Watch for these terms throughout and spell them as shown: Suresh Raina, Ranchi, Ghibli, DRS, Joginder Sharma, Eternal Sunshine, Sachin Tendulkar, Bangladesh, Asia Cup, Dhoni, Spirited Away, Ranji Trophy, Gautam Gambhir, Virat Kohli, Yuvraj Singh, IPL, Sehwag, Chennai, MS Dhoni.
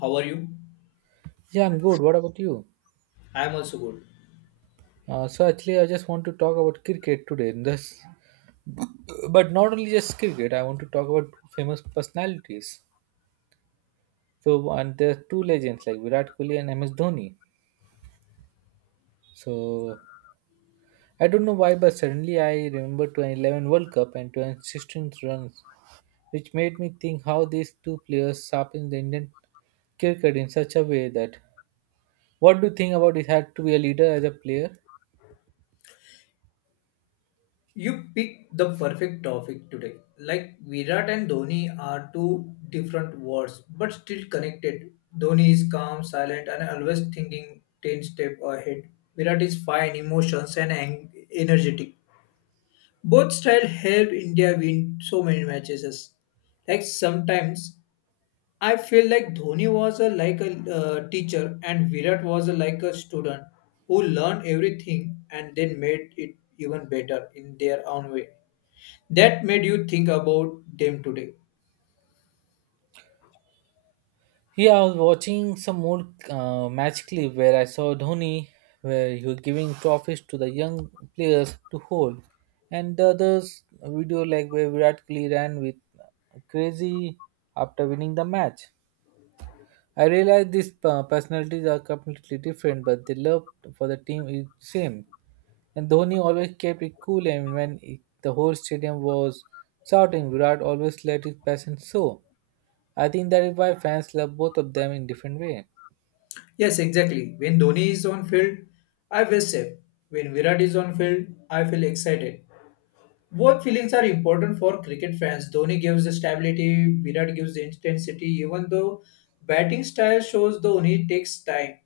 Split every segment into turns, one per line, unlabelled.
How are you?
Yeah, I'm good. What about you?
I am also good.
So actually, I just want to talk about cricket today. But not only just cricket. I want to talk about two famous personalities. So and there are two legends like Virat Kohli and MS Dhoni. So I don't know why, but suddenly I remember 2011 World Cup and 2016 runs, which made me think how these two players sharpened the Indian cricket in such a way that. What do you think about it? Had to be a leader as a player?
You picked the perfect topic today. Like Virat and Dhoni are two different worlds but still connected. Dhoni is calm, silent, and always thinking 10 steps ahead. Virat is fine, emotions, and energetic. Both style help India win so many matches. Like sometimes I feel like Dhoni was like a teacher and Virat was a, like a student who learned everything and then made it even better in their own way. That made you think about them today.
Yeah, I was watching some more match clip where I saw Dhoni, where he was giving trophies to the young players to hold, and the others video like where Virat Kohli ran with crazy after winning the match. I realized these personalities are completely different, but the love for the team is same. And Dhoni always kept it cool, and when the whole stadium was shouting, Virat always let his passion show. I think that is why fans love both of them in different way.
Yes, exactly. When Dhoni is on field, I feel safe. When Virat is on field, I feel excited. Both feelings are important for cricket fans. Dhoni gives the stability, Virat gives the intensity, even though batting style shows Dhoni takes time,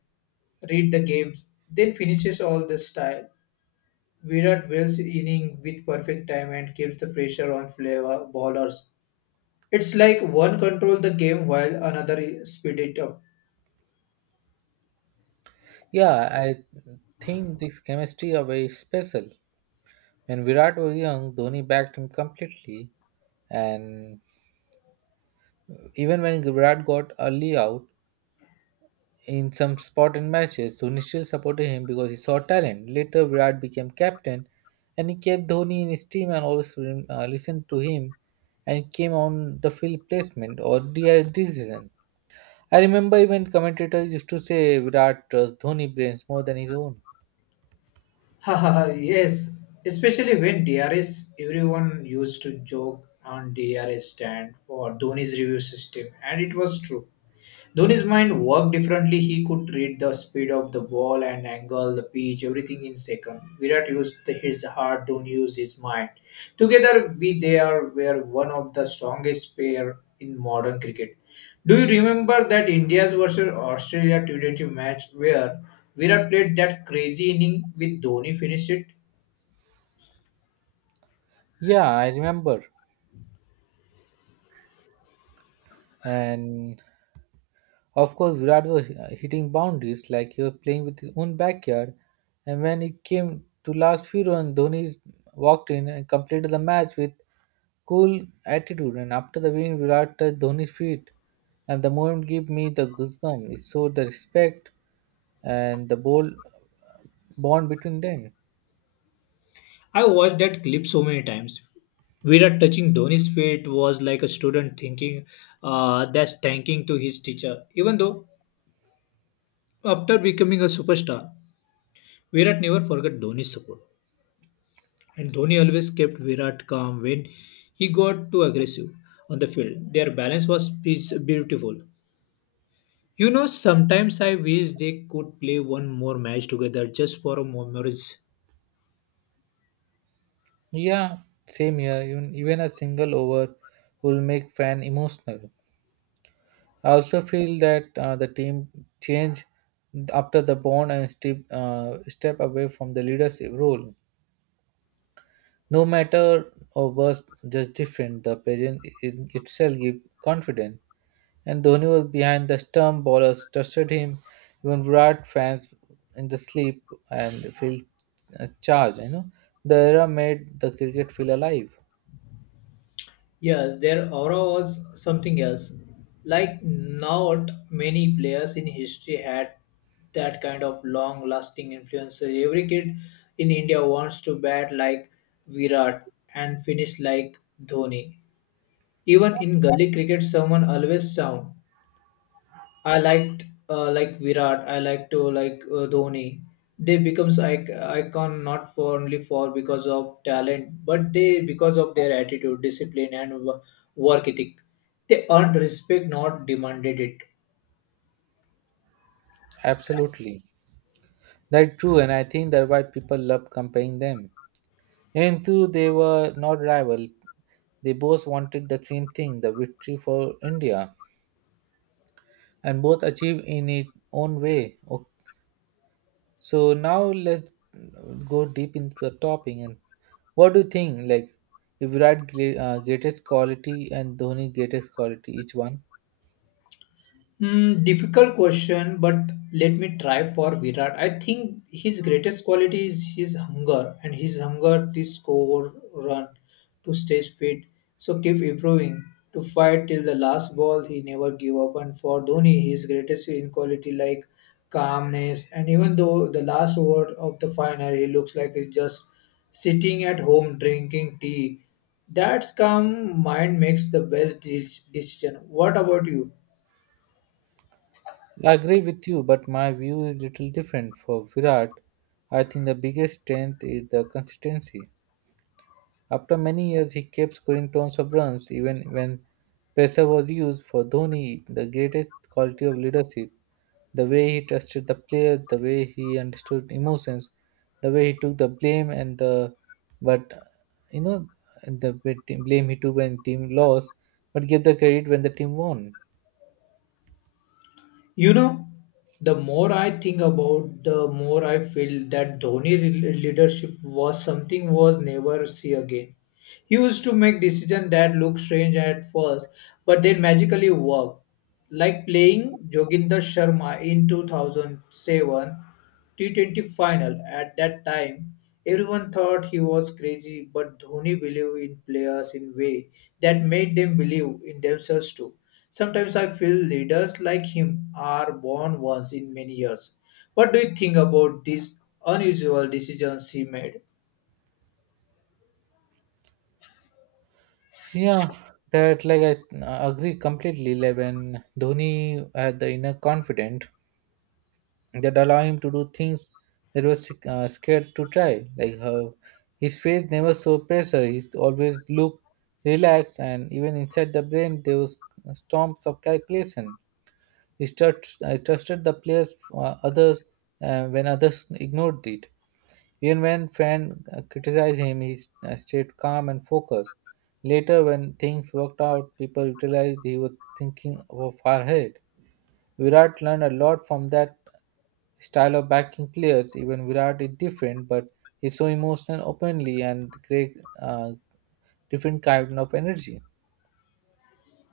read the games, then finishes all the style. Virat builds inning with perfect time and keeps the pressure on flavor bowlers. It's like one control the game while another speed it up.
Yeah, I think this chemistry are very special. When Virat was young, Dhoni backed him completely, and even when Virat got early out in some spot in matches, Dhoni still supported him because he saw talent. Later, Virat became captain, and he kept Dhoni in his team and always listened to him, and came on the field placement or the decision. I remember even commentators used to say Virat trusts Dhoni brains more than his own.
Ha ha ha, yes. Especially when DRS, everyone used to joke on DRS stand for Dhoni's review system, and it was true. Dhoni's mind worked differently. He could read the speed of the ball and angle, the pitch, everything in second. Virat used his heart, Dhoni used his mind. Together, we they are were one of the strongest pair in modern cricket. Do you remember that India's versus Australia T20 match where Virat played that crazy inning with Dhoni finished it?
Yeah, I remember and of course, Virat was hitting boundaries like he was playing with his own backyard. And when it came to last few runs, Dhoni walked in and completed the match with cool attitude. And after the win, Virat touched Dhoni's feet, and the moment gave me the goosebumps. It showed the respect and the bold bond between them.
I watched that clip so many times. Virat touching Dhoni's feet was like a student thinking that's thanking to his teacher. Even though after becoming a superstar, Virat never forgot Dhoni's support, and Dhoni always kept Virat calm when he got too aggressive on the field. Their balance was is beautiful. You know, sometimes I wish they could play one more match together just for a memories.
Yeah, same here. Even a single over will make fan emotional. I also feel that the team change after the bond and step away from the leadership role. No matter or worse, just different, the present in itself give confidence. And Dhoni was behind the stump, ballers trusted him, even Virat fans in the sleep and feel charged. The era made the cricket feel alive.
Yes, their aura was something else. Like, not many players in history had that kind of long lasting influence. So every kid in India wants to bat like Virat and finish like Dhoni. Even in gully cricket, someone always sound I liked like Virat. I like to like Dhoni. They becomes icon not for only for because of talent, but they because of their attitude, discipline, and work ethic. They earned respect, not demanded it.
Absolutely. That's true, and I think that why people love comparing them. And though they were not rival, they both wanted the same thing, the victory for India, and both achieved in its own way. So now let's go deep into the topic. And what do you think? Like, if you write greatest quality and Dhoni greatest quality, each one.
Hmm, difficult question, but let me try for Virat. I think his greatest quality is his hunger and his hunger to score, run, to stay fit. So keep improving, to fight till the last ball. He never give up. And for Dhoni, his greatest in quality like calmness. And even though the last over of the final, he looks like he's just sitting at home drinking tea. That's calm mind makes the best decision. What about you?
I agree with you, but my view is little different. For Virat, I think the biggest strength is the consistency. After many years, he kept scoring tons of runs even when pressure was used for Dhoni. The greatest quality of leadership, the way he trusted the player, the way he understood emotions, the way he took the blame and the but you know the bit- blame he took when team lost, but gave the credit when the team won.
You know, the more I think about, the more I feel that Dhoni leadership was something was never see again. He used to make decisions that look strange at first, but then magically work. Like playing Joginder Sharma in 2007 T20 final. At that time, everyone thought he was crazy, but Dhoni believed in players in way that made them believe in themselves too. Sometimes I feel leaders like him are born once in many years. What do you think about these unusual decisions he made?
Yeah, that like I agree completely. Like when Dhoni had the inner confidence that allow him to do things that was scared to try. Like how his face never showed pressure. He's always looked relaxed, and even inside the brain there was storms of calculation. I trusted the players, others when others ignored it. Even when friend criticized him, he stayed calm and focused. Later, when things worked out, people realized he was thinking of far ahead. Virat learned a lot from that style of backing players. Even Virat is different, but he's so emotional, openly, and great, different kind of energy.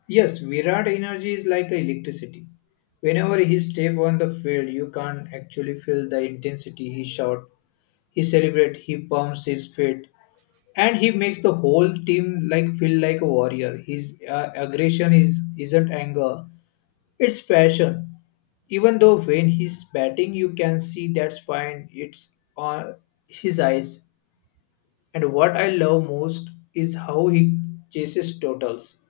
Yes, Virat energy is like electricity. Whenever he step on the field, you can actually feel the intensity. He shout, he celebrate, he pumps his feet, and he makes the whole team like feel like a warrior. His aggression is isn't anger, it's passion. Even though when he's batting, you can see that's fine. It's on his eyes. And what I love most is how he chases totals.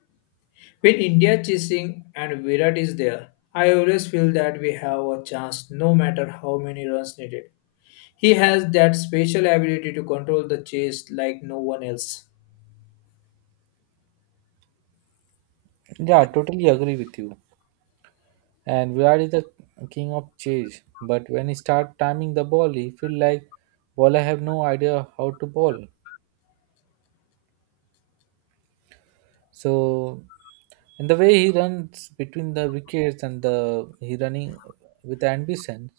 When India chasing and Virat is there, I always feel that we have a chance no matter how many runs needed. He has that special ability to control the chase like no one else.
Yeah, totally agree with you. And Virat is the king of chase, but when he start timing the ball, he feel like bowler have no idea how to bowl. So, and the way he runs between the wickets and the he running with ambition,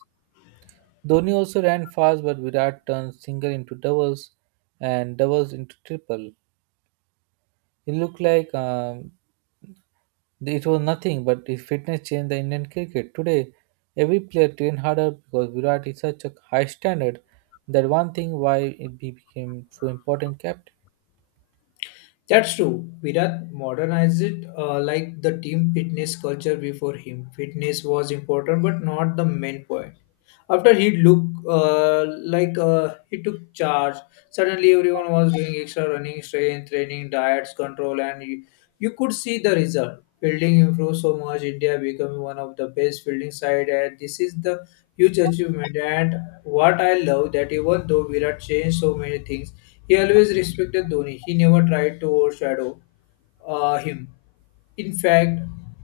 Dhoni also ran fast, but Virat turned single into doubles and doubles into triple. It looked like it was nothing, but his fitness changed the Indian cricket. Today, every player trained harder because Virat is such a high standard. That one thing why it became so important captain.
That's true. Virat modernized it like the team fitness culture before him. Fitness was important but not the main point. After he looked like he took charge, suddenly everyone was doing extra running, strength training, diets, control, and you could see the result. Fielding improved so much, India becoming one of the best fielding side, and this is the huge achievement. And what I love that even though Virat changed so many things, he always respected Dhoni. He never tried to overshadow him. In fact,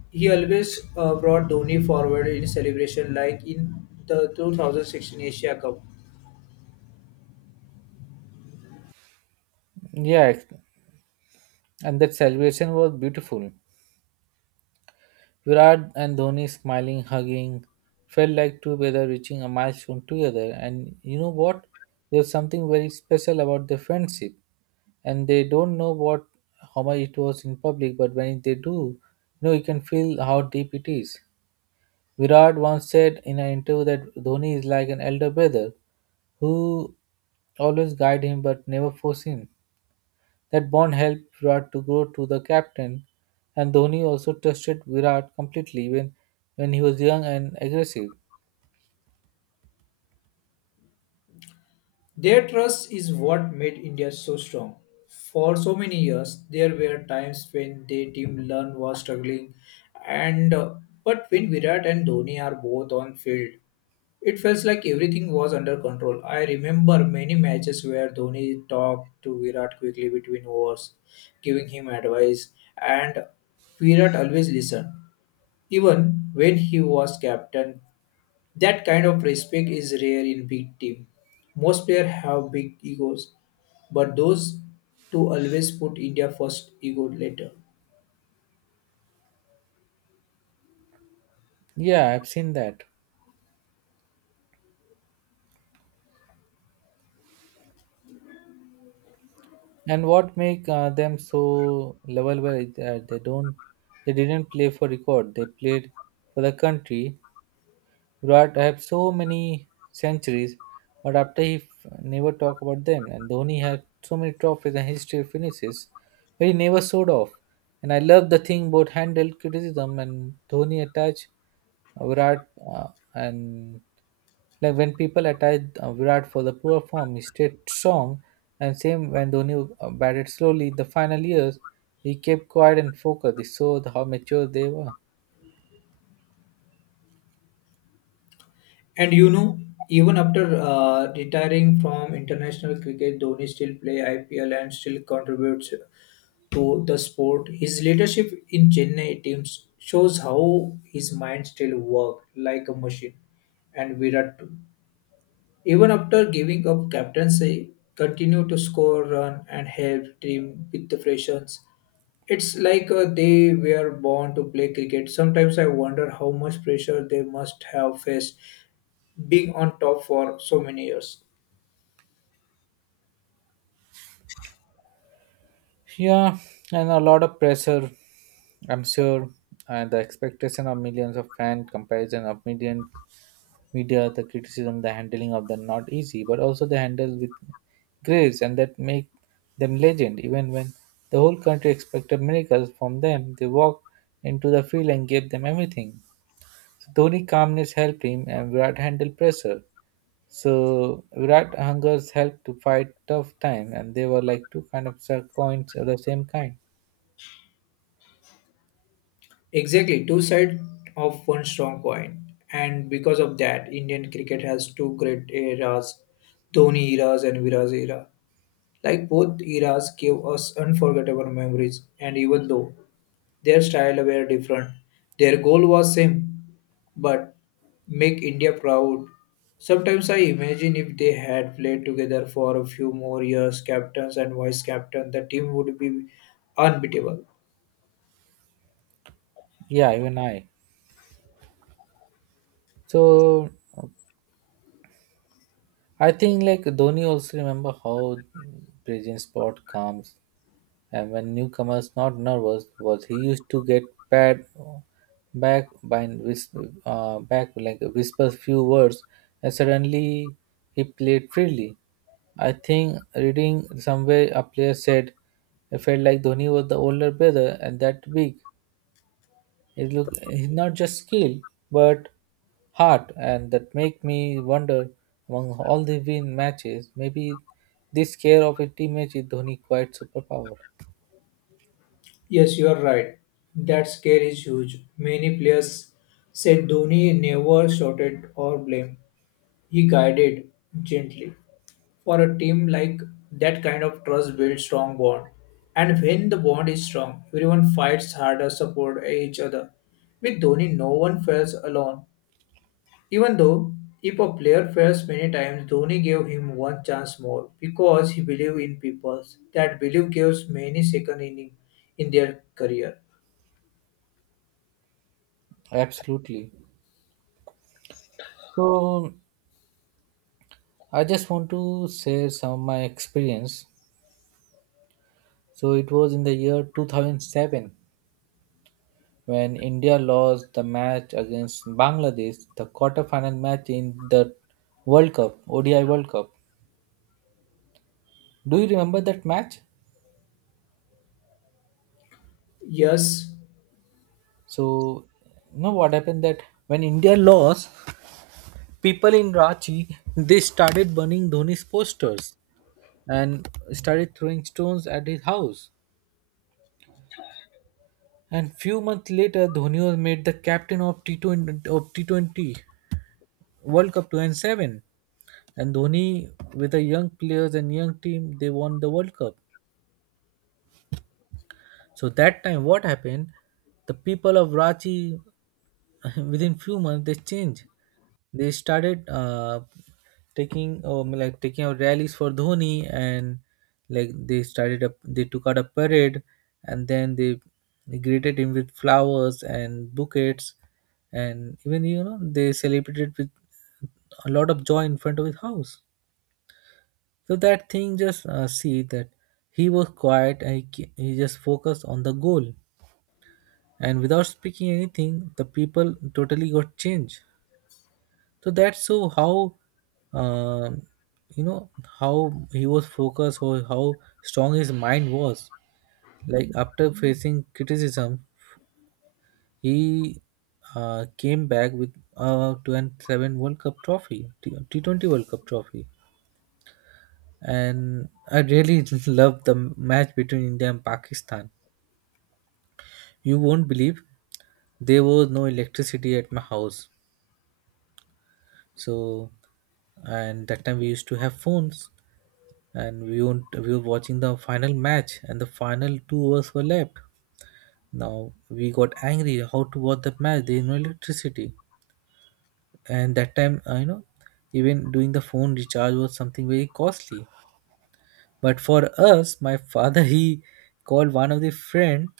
he always brought Dhoni forward in celebration, like in the 2016 Asia Cup.
Yeah, and that celebration was beautiful. Virat and Dhoni smiling, hugging, felt like two brothers reaching a milestone together. And you know what? There's something very special about their friendship. And they don't know what how much it was in public, but when they do, you can feel how deep it is. Virat once said in an interview that Dhoni is like an elder brother who always guide him but never force him. That bond helped Virat to grow to the captain, and Dhoni also trusted Virat completely when he was young and aggressive.
Their trust is what made India so strong. For so many years, there were times when their team learn was struggling, and but when Virat and Dhoni are both on field, it felt like everything was under control. I remember many matches where Dhoni talked to Virat quickly between overs, giving him advice, and Virat always listened. Even when he was captain, that kind of respect is rare in big team. Most players have big egos, but those two always put India first ego later.
Yeah, I've seen that. And what make them so lovable is that they didn't play for record. They played for the country, Virat have so many centuries, but after he never talk about them. And Dhoni had so many trophies and history finishes, but he never showed off. And I love the thing both handle criticism and Dhoni attach Virat uh, and like when people attach Virat for the poor form, he stayed strong. And same when Dhoni batted slowly in the final years, he kept quiet and focused. It showed how mature they were.
And you know, even after retiring from international cricket, Dhoni still play IPL and still contributes to the sport. His leadership in Chennai teams shows how his mind still work like a machine. And Virat too. Even after giving up captaincy, continued to score run and help team with the freshers. It's like they were born to play cricket. Sometimes I wonder how much pressure they must have faced being on top for so many years.
Yeah, and a lot of pressure, I'm sure, and the expectation of millions of fan comparison of million media, the criticism, the handling of them not easy, but also they handle with grace, and that make them legend. Even when the whole country expected miracles from them, they walked into the field and gave them everything. So Dhoni calmness helped him, and Virat handled pressure. So Virat hungers helped to fight tough time, and they were like two kind of coins of the same kind.
Exactly, two sides of one strong coin. And because of that, Indian cricket has two great eras, Dhoni eras and Viraj era. Like both eras gave us unforgettable memories, and even though their style were different. Their goal was same, but make India proud. Sometimes I imagine if they had played together for a few more years, captains and vice captain, the team would be unbeatable.
Yeah, even I. So I think like Dhoni also remember how present spot comes and when newcomers not nervous was he used to get pat back by whisper, back like whisper few words and suddenly he played freely. I think reading somewhere a player said it felt like Dhoni was the older brother and that big. It's not just skill, but heart, and that make me wonder among all the win matches, maybe this care of a teammate is Dhoni quite superpower.
Yes, you are right. That scare is huge. Many players said Dhoni never shouted or blamed. He guided gently. For a team like that kind of trust builds strong bond, and when the bond is strong everyone fights harder support each other. With Dhoni no one feels alone, even though if a player fails many times Dhoni gave him one chance more because he believed in people. That belief gives many second inning in their career.
Absolutely. So I just want to share some of my experience. So it was in the year 2007 when India lost the match against Bangladesh, the quarterfinal match in the World Cup, ODI World Cup. Do you remember that match?
Yes.
So, you know what happened that when India lost, people in Ranchi they started burning Dhoni's posters and started throwing stones at his house. And few months later, Dhoni was made the captain of T20 of T20 World Cup 2007. And Dhoni, with the young players and young team, they won the World Cup. So that time, what happened? The people of Rachi, within few months, they changed. They started taking like taking out rallies for Dhoni, and like they took out a parade, and then they greeted him with flowers and bouquets, and even they celebrated with a lot of joy in front of his house. So that thing just see that he was quiet and he just focused on the goal, and without speaking anything the people totally got changed. So that's so how uh, you know how he was focused or how strong his mind was, like after facing criticism he came back with a 27 world cup trophy T20 world cup trophy, and I really love the match between India and Pakistan. You won't believe there was no electricity at my house. So, and that time we used to have phones, and we won't, we were watching the final match, and the final 2 hours were left. Now we got angry. How to watch the match? There is no electricity, and that time even doing the phone recharge was something very costly. But for us, my father he called one of the friend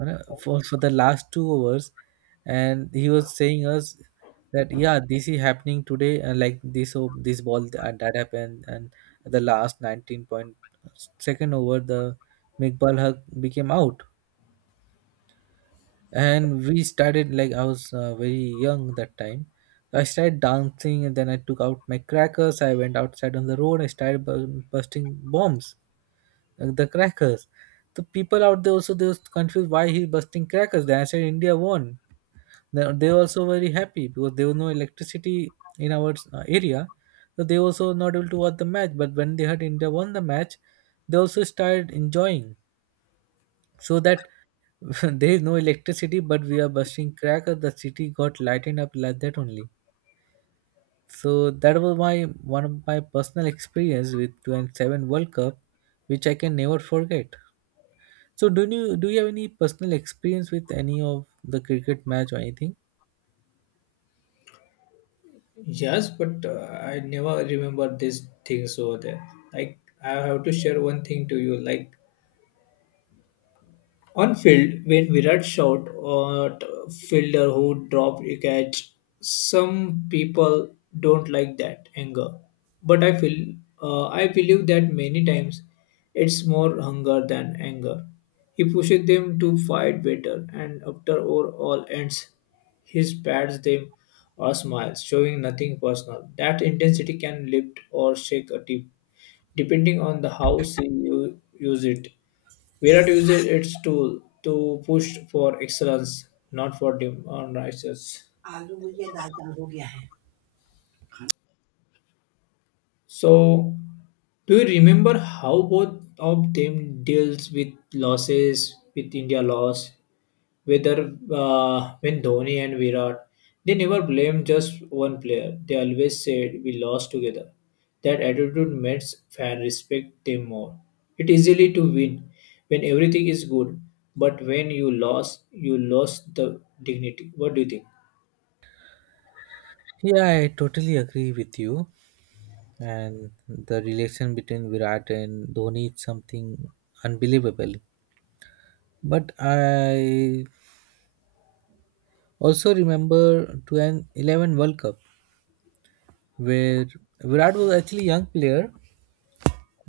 for the last 2 hours, and he was saying us that yeah, this is happening today, and like this oh, this ball and that happened, and the last 19 point second over the make ball hug became out, and we started like I was very young that time. I started dancing and then I took out my crackers. I went outside on the road. I started busting bombs the crackers. The people out there also they was confused why he busting crackers. They said India won. They were also very happy because there was no electricity in our area, so they also not able to watch the match. But when they heard India won the match, they also started enjoying. So that there is no electricity, but we are busting crackers. The city got lightened up like that only. So that was my one of my personal experience with 27 World Cup, which I can never forget. So do you have any personal experience with any of the cricket match or anything?
Yes, but I never remember these things over there. Like I have to share one thing to you. Like on field, when Virat shot at a fielder who dropped a catch, some people don't like that anger. But I feel, I believe that many times it's more hunger than anger. He pushes them to fight better, and after all ends, he pats them or smiles, showing nothing personal. That intensity can lift or shake a team, depending on the how you use it. Virat uses its tool to push for excellence, not for on rises. So, do you remember how both of them deals with losses, with India loss, whether when Dhoni and Virat, they never blame just one player. They always said we lost together. That attitude makes fan respect them more. It easily to win when everything is good, but when you lost the dignity. What do you think?
Yeah, I totally agree with you. And the relation between Virat and Dhoni is something unbelievable. But I also remember to an 11 World Cup where Virat was actually young player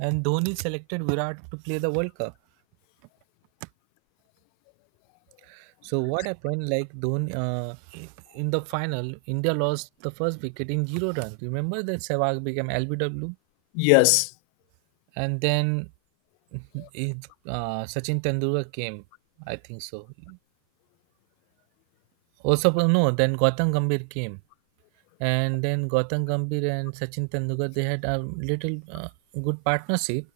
and Dhoni selected Virat to play the World Cup. So what happened? Like Dhoni in the final, India lost the first wicket in 0 runs. Remember that Sehwag became LBW.
Yes.
And then Sachin Tendulkar came, I think so. Also, no, then Gautam Gambhir came, and then Gautam Gambhir and Sachin Tendulkar they had a little good partnership.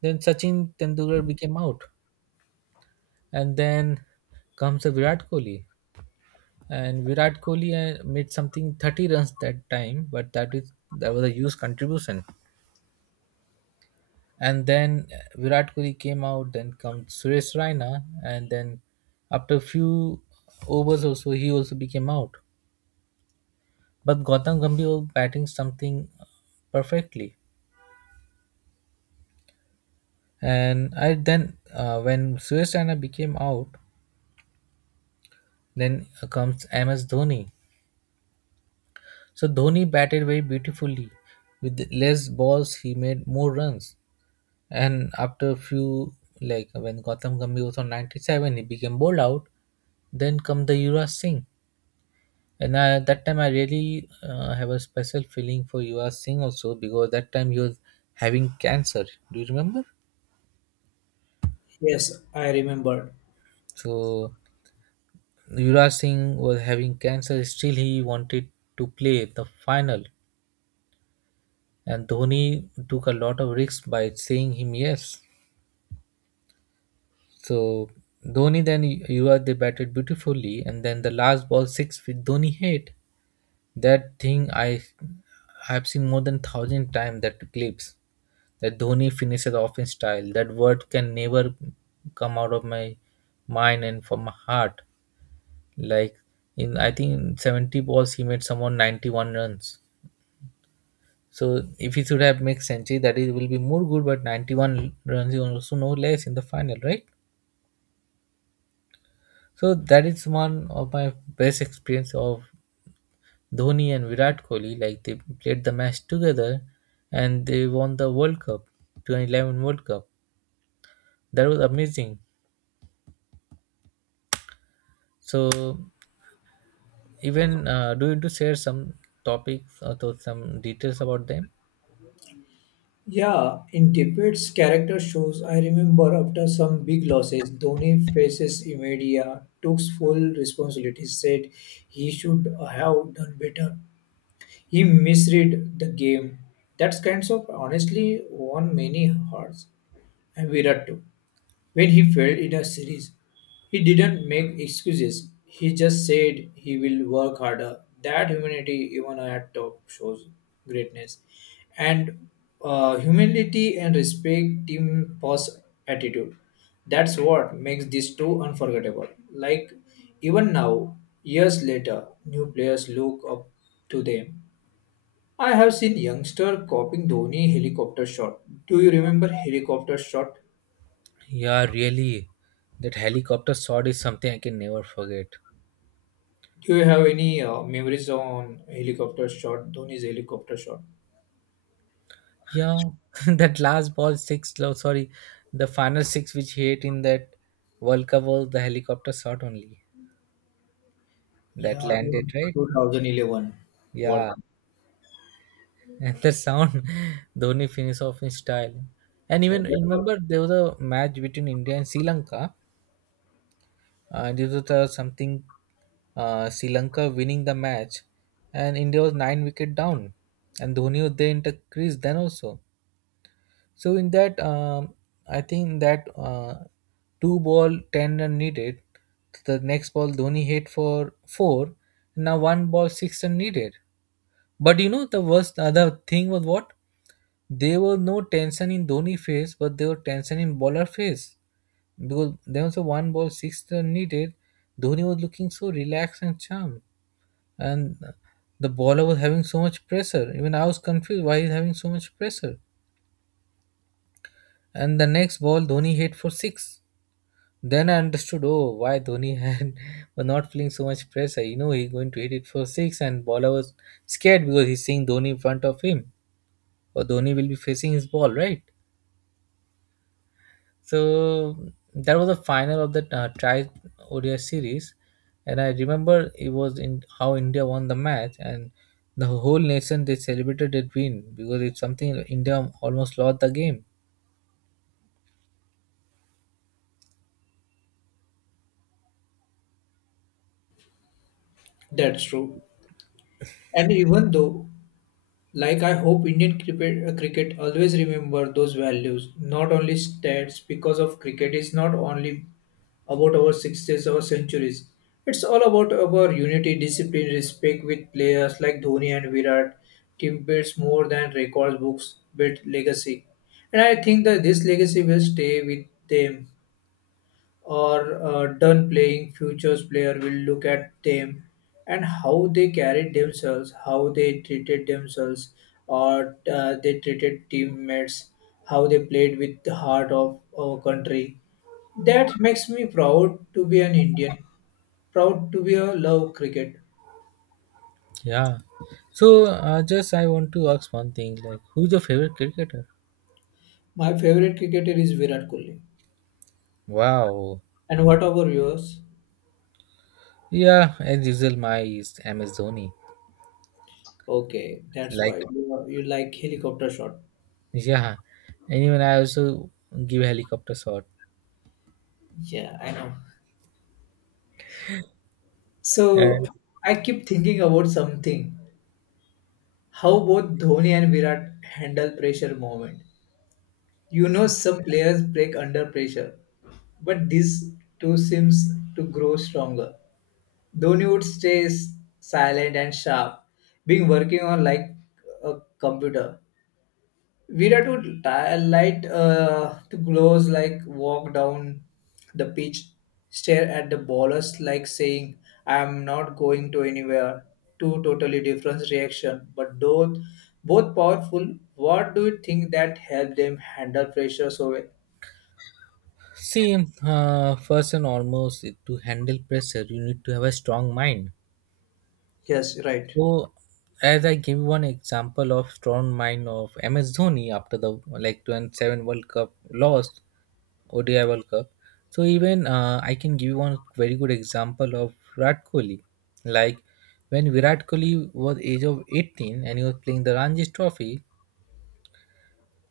Then Sachin Tendulkar became out, and then comes a Virat Kohli, and Virat Kohli made something 30 runs that time, but that was a huge contribution. And then Virat Kohli came out, then comes Suresh Raina, and then after few overs also he also became out. But Gautam Gambhir was batting something perfectly. And I then when Suresh Raina became out, then comes MS Dhoni. So Dhoni batted very beautifully. With less balls, he made more runs. And after a few, like when Gautam Gambhir was on 97, he became bowled out. Then come the Yuvraj Singh. And that time I really have a special feeling for you are seeing also because that time you was having cancer. Do you remember?
Yes, I remembered.
So Yuvraj Singh was having cancer. Still, he wanted to play the final, and Dhoni took a lot of risks by saying him yes. So Dhoni then Yuvraj they batted beautifully, and then the last ball six with Dhoni hit, that thing I have seen more than thousand times. That clips, that Dhoni finishes off in style. That word can never come out of my mind and from my heart. Like in I think in 70 balls he made someone 91 runs. So if he should have made century, that is will be more good. But 91 runs is also no less in the final, right? So that is one of my best experience of Dhoni and Virat Kohli, like they played the match together and they won the World Cup, 2011 World Cup. That was amazing. So, even do you want to share some topics or to some details about them?
Yeah, in Tippett's character shows, I remember after some big losses, Dhoni faces media, took full responsibility, said he should have done better. He misread the game. That's kinds of honestly won many hearts and Virat too. When he failed in a series, he didn't make excuses. He just said he will work harder. That humanity, even at top, shows greatness. And humility and respect team boss attitude. That's what makes these two unforgettable. Like even now, years later, new players look up to them. I have seen youngster copying Dhoni helicopter shot. Do you remember helicopter shot?
Yeah, really. That helicopter shot is something I can never forget.
Do you have any memories on helicopter shot, Dhoni's helicopter shot?
Yeah, that last ball six, no, sorry, the final six which he hit in that World Cup was the helicopter shot only that
Yeah,
landed,
even
right?
2011 World
Yeah,
Cup.
and the sound Dhoni finish off in style. And
Yeah,
even remember there was a match between India and Sri Lanka. This was something Sri Lanka winning the match, and India was 9 wicket down, and Dhoni was there in the crease then also. So in that, I think that 2 ball 10 run needed. The next ball Dhoni hit for four. Now one ball 6 run needed. But the worst other thing was what? There was no tension in Dhoni phase, but there was tension in bowler phase. Because there was a 1 ball 6 run needed. Dhoni was looking so relaxed and charmed. And the bowler was having so much pressure. Even I was confused why he's having so much pressure. And the next ball, Dhoni hit for six. Then I understood, oh, why Dhoni had was not feeling so much pressure. He's going to hit it for six, and bowler was scared because he's seeing Dhoni in front of him. Or Dhoni will be facing his ball, right? So that was the final of that tri ODI series, and I remember it was in how India won the match, and the whole nation they celebrated that win because it's something India almost lost the game.
that's true. And even though like I hope Indian cricket, cricket always remember those values, not only stats, because of cricket is not only about our sixties or centuries. It's all about our unity, discipline, respect with players like Dhoni and Virat. Team builds more than records books, built legacy. And I think that this legacy will stay with them or done playing, futures player will look at them and how they carried themselves, how they treated themselves, or they treated teammates, how they played with the heart of our country. That makes me proud to be an Indian, proud to be a love cricket.
Yeah. So just I want to ask one thing, like who's your favorite cricketer?
My favorite cricketer is Virat Kohli.
Wow.
And what about yours?
Yeah, as usual, my is MS Dhoni.
Okay, that's
Like
why you like helicopter shot.
yeah, and even I also give helicopter shot.
Yeah, I know. So
And
I keep thinking about something, how both Dhoni and Virat handle pressure moment. You know, some players break under pressure, but these two seems to grow stronger. Dhoni would stay silent and sharp, being working on like a computer, we had to light to close, like walk down the pitch, stare at the ballers, like saying, "I am not going to anywhere." Two totally different reaction, but both powerful. What do you think that helped them handle pressure so well?
see, first and almost to handle pressure, you need to have a strong mind.
Yes, right.
So, as I give one example of strong mind of MS Dhoni after the like 27 World Cup loss, ODI World Cup. So even I can give you one very good example of Virat Kohli. Like when Virat Kohli was age of 18 and he was playing the Ranji Trophy,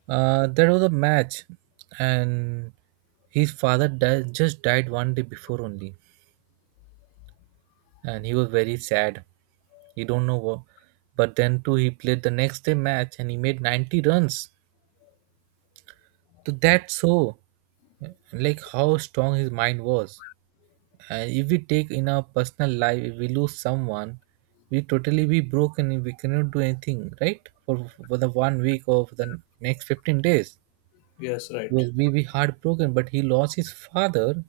there was a match and his father just died 1 day before only and he was very sad. He don't know what. But then too, he played the next day match and he made 90 runs. So that's so like how strong his mind was. And if we take in our personal life, if we lose someone, we totally be broken. If we cannot do anything, right? For the 1 week or for the next 15 days,
Yes, right.
because we be heartbroken. But he lost his father,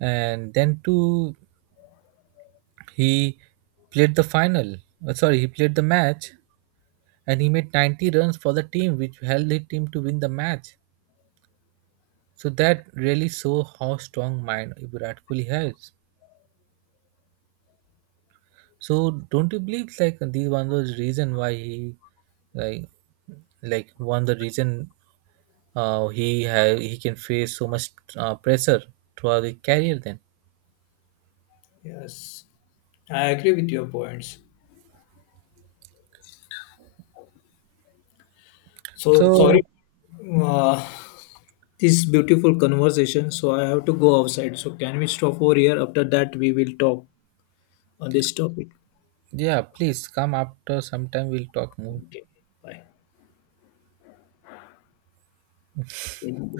and then too, he played the final. Sorry, he played the match and he made 90 runs for the team, which helped the team to win the match. So that really show how strong mind Virat Kohli has. So don't you believe like this one was reason why he like like one the reason he can face so much pressure throughout his career then.
Yes, I agree with your points. So
So
sorry, uh, this beautiful conversation. So I have to go outside. So can we stop over here? After that, we will talk on this topic.
yeah, please come after sometime we'll talk more.
Okay, bye.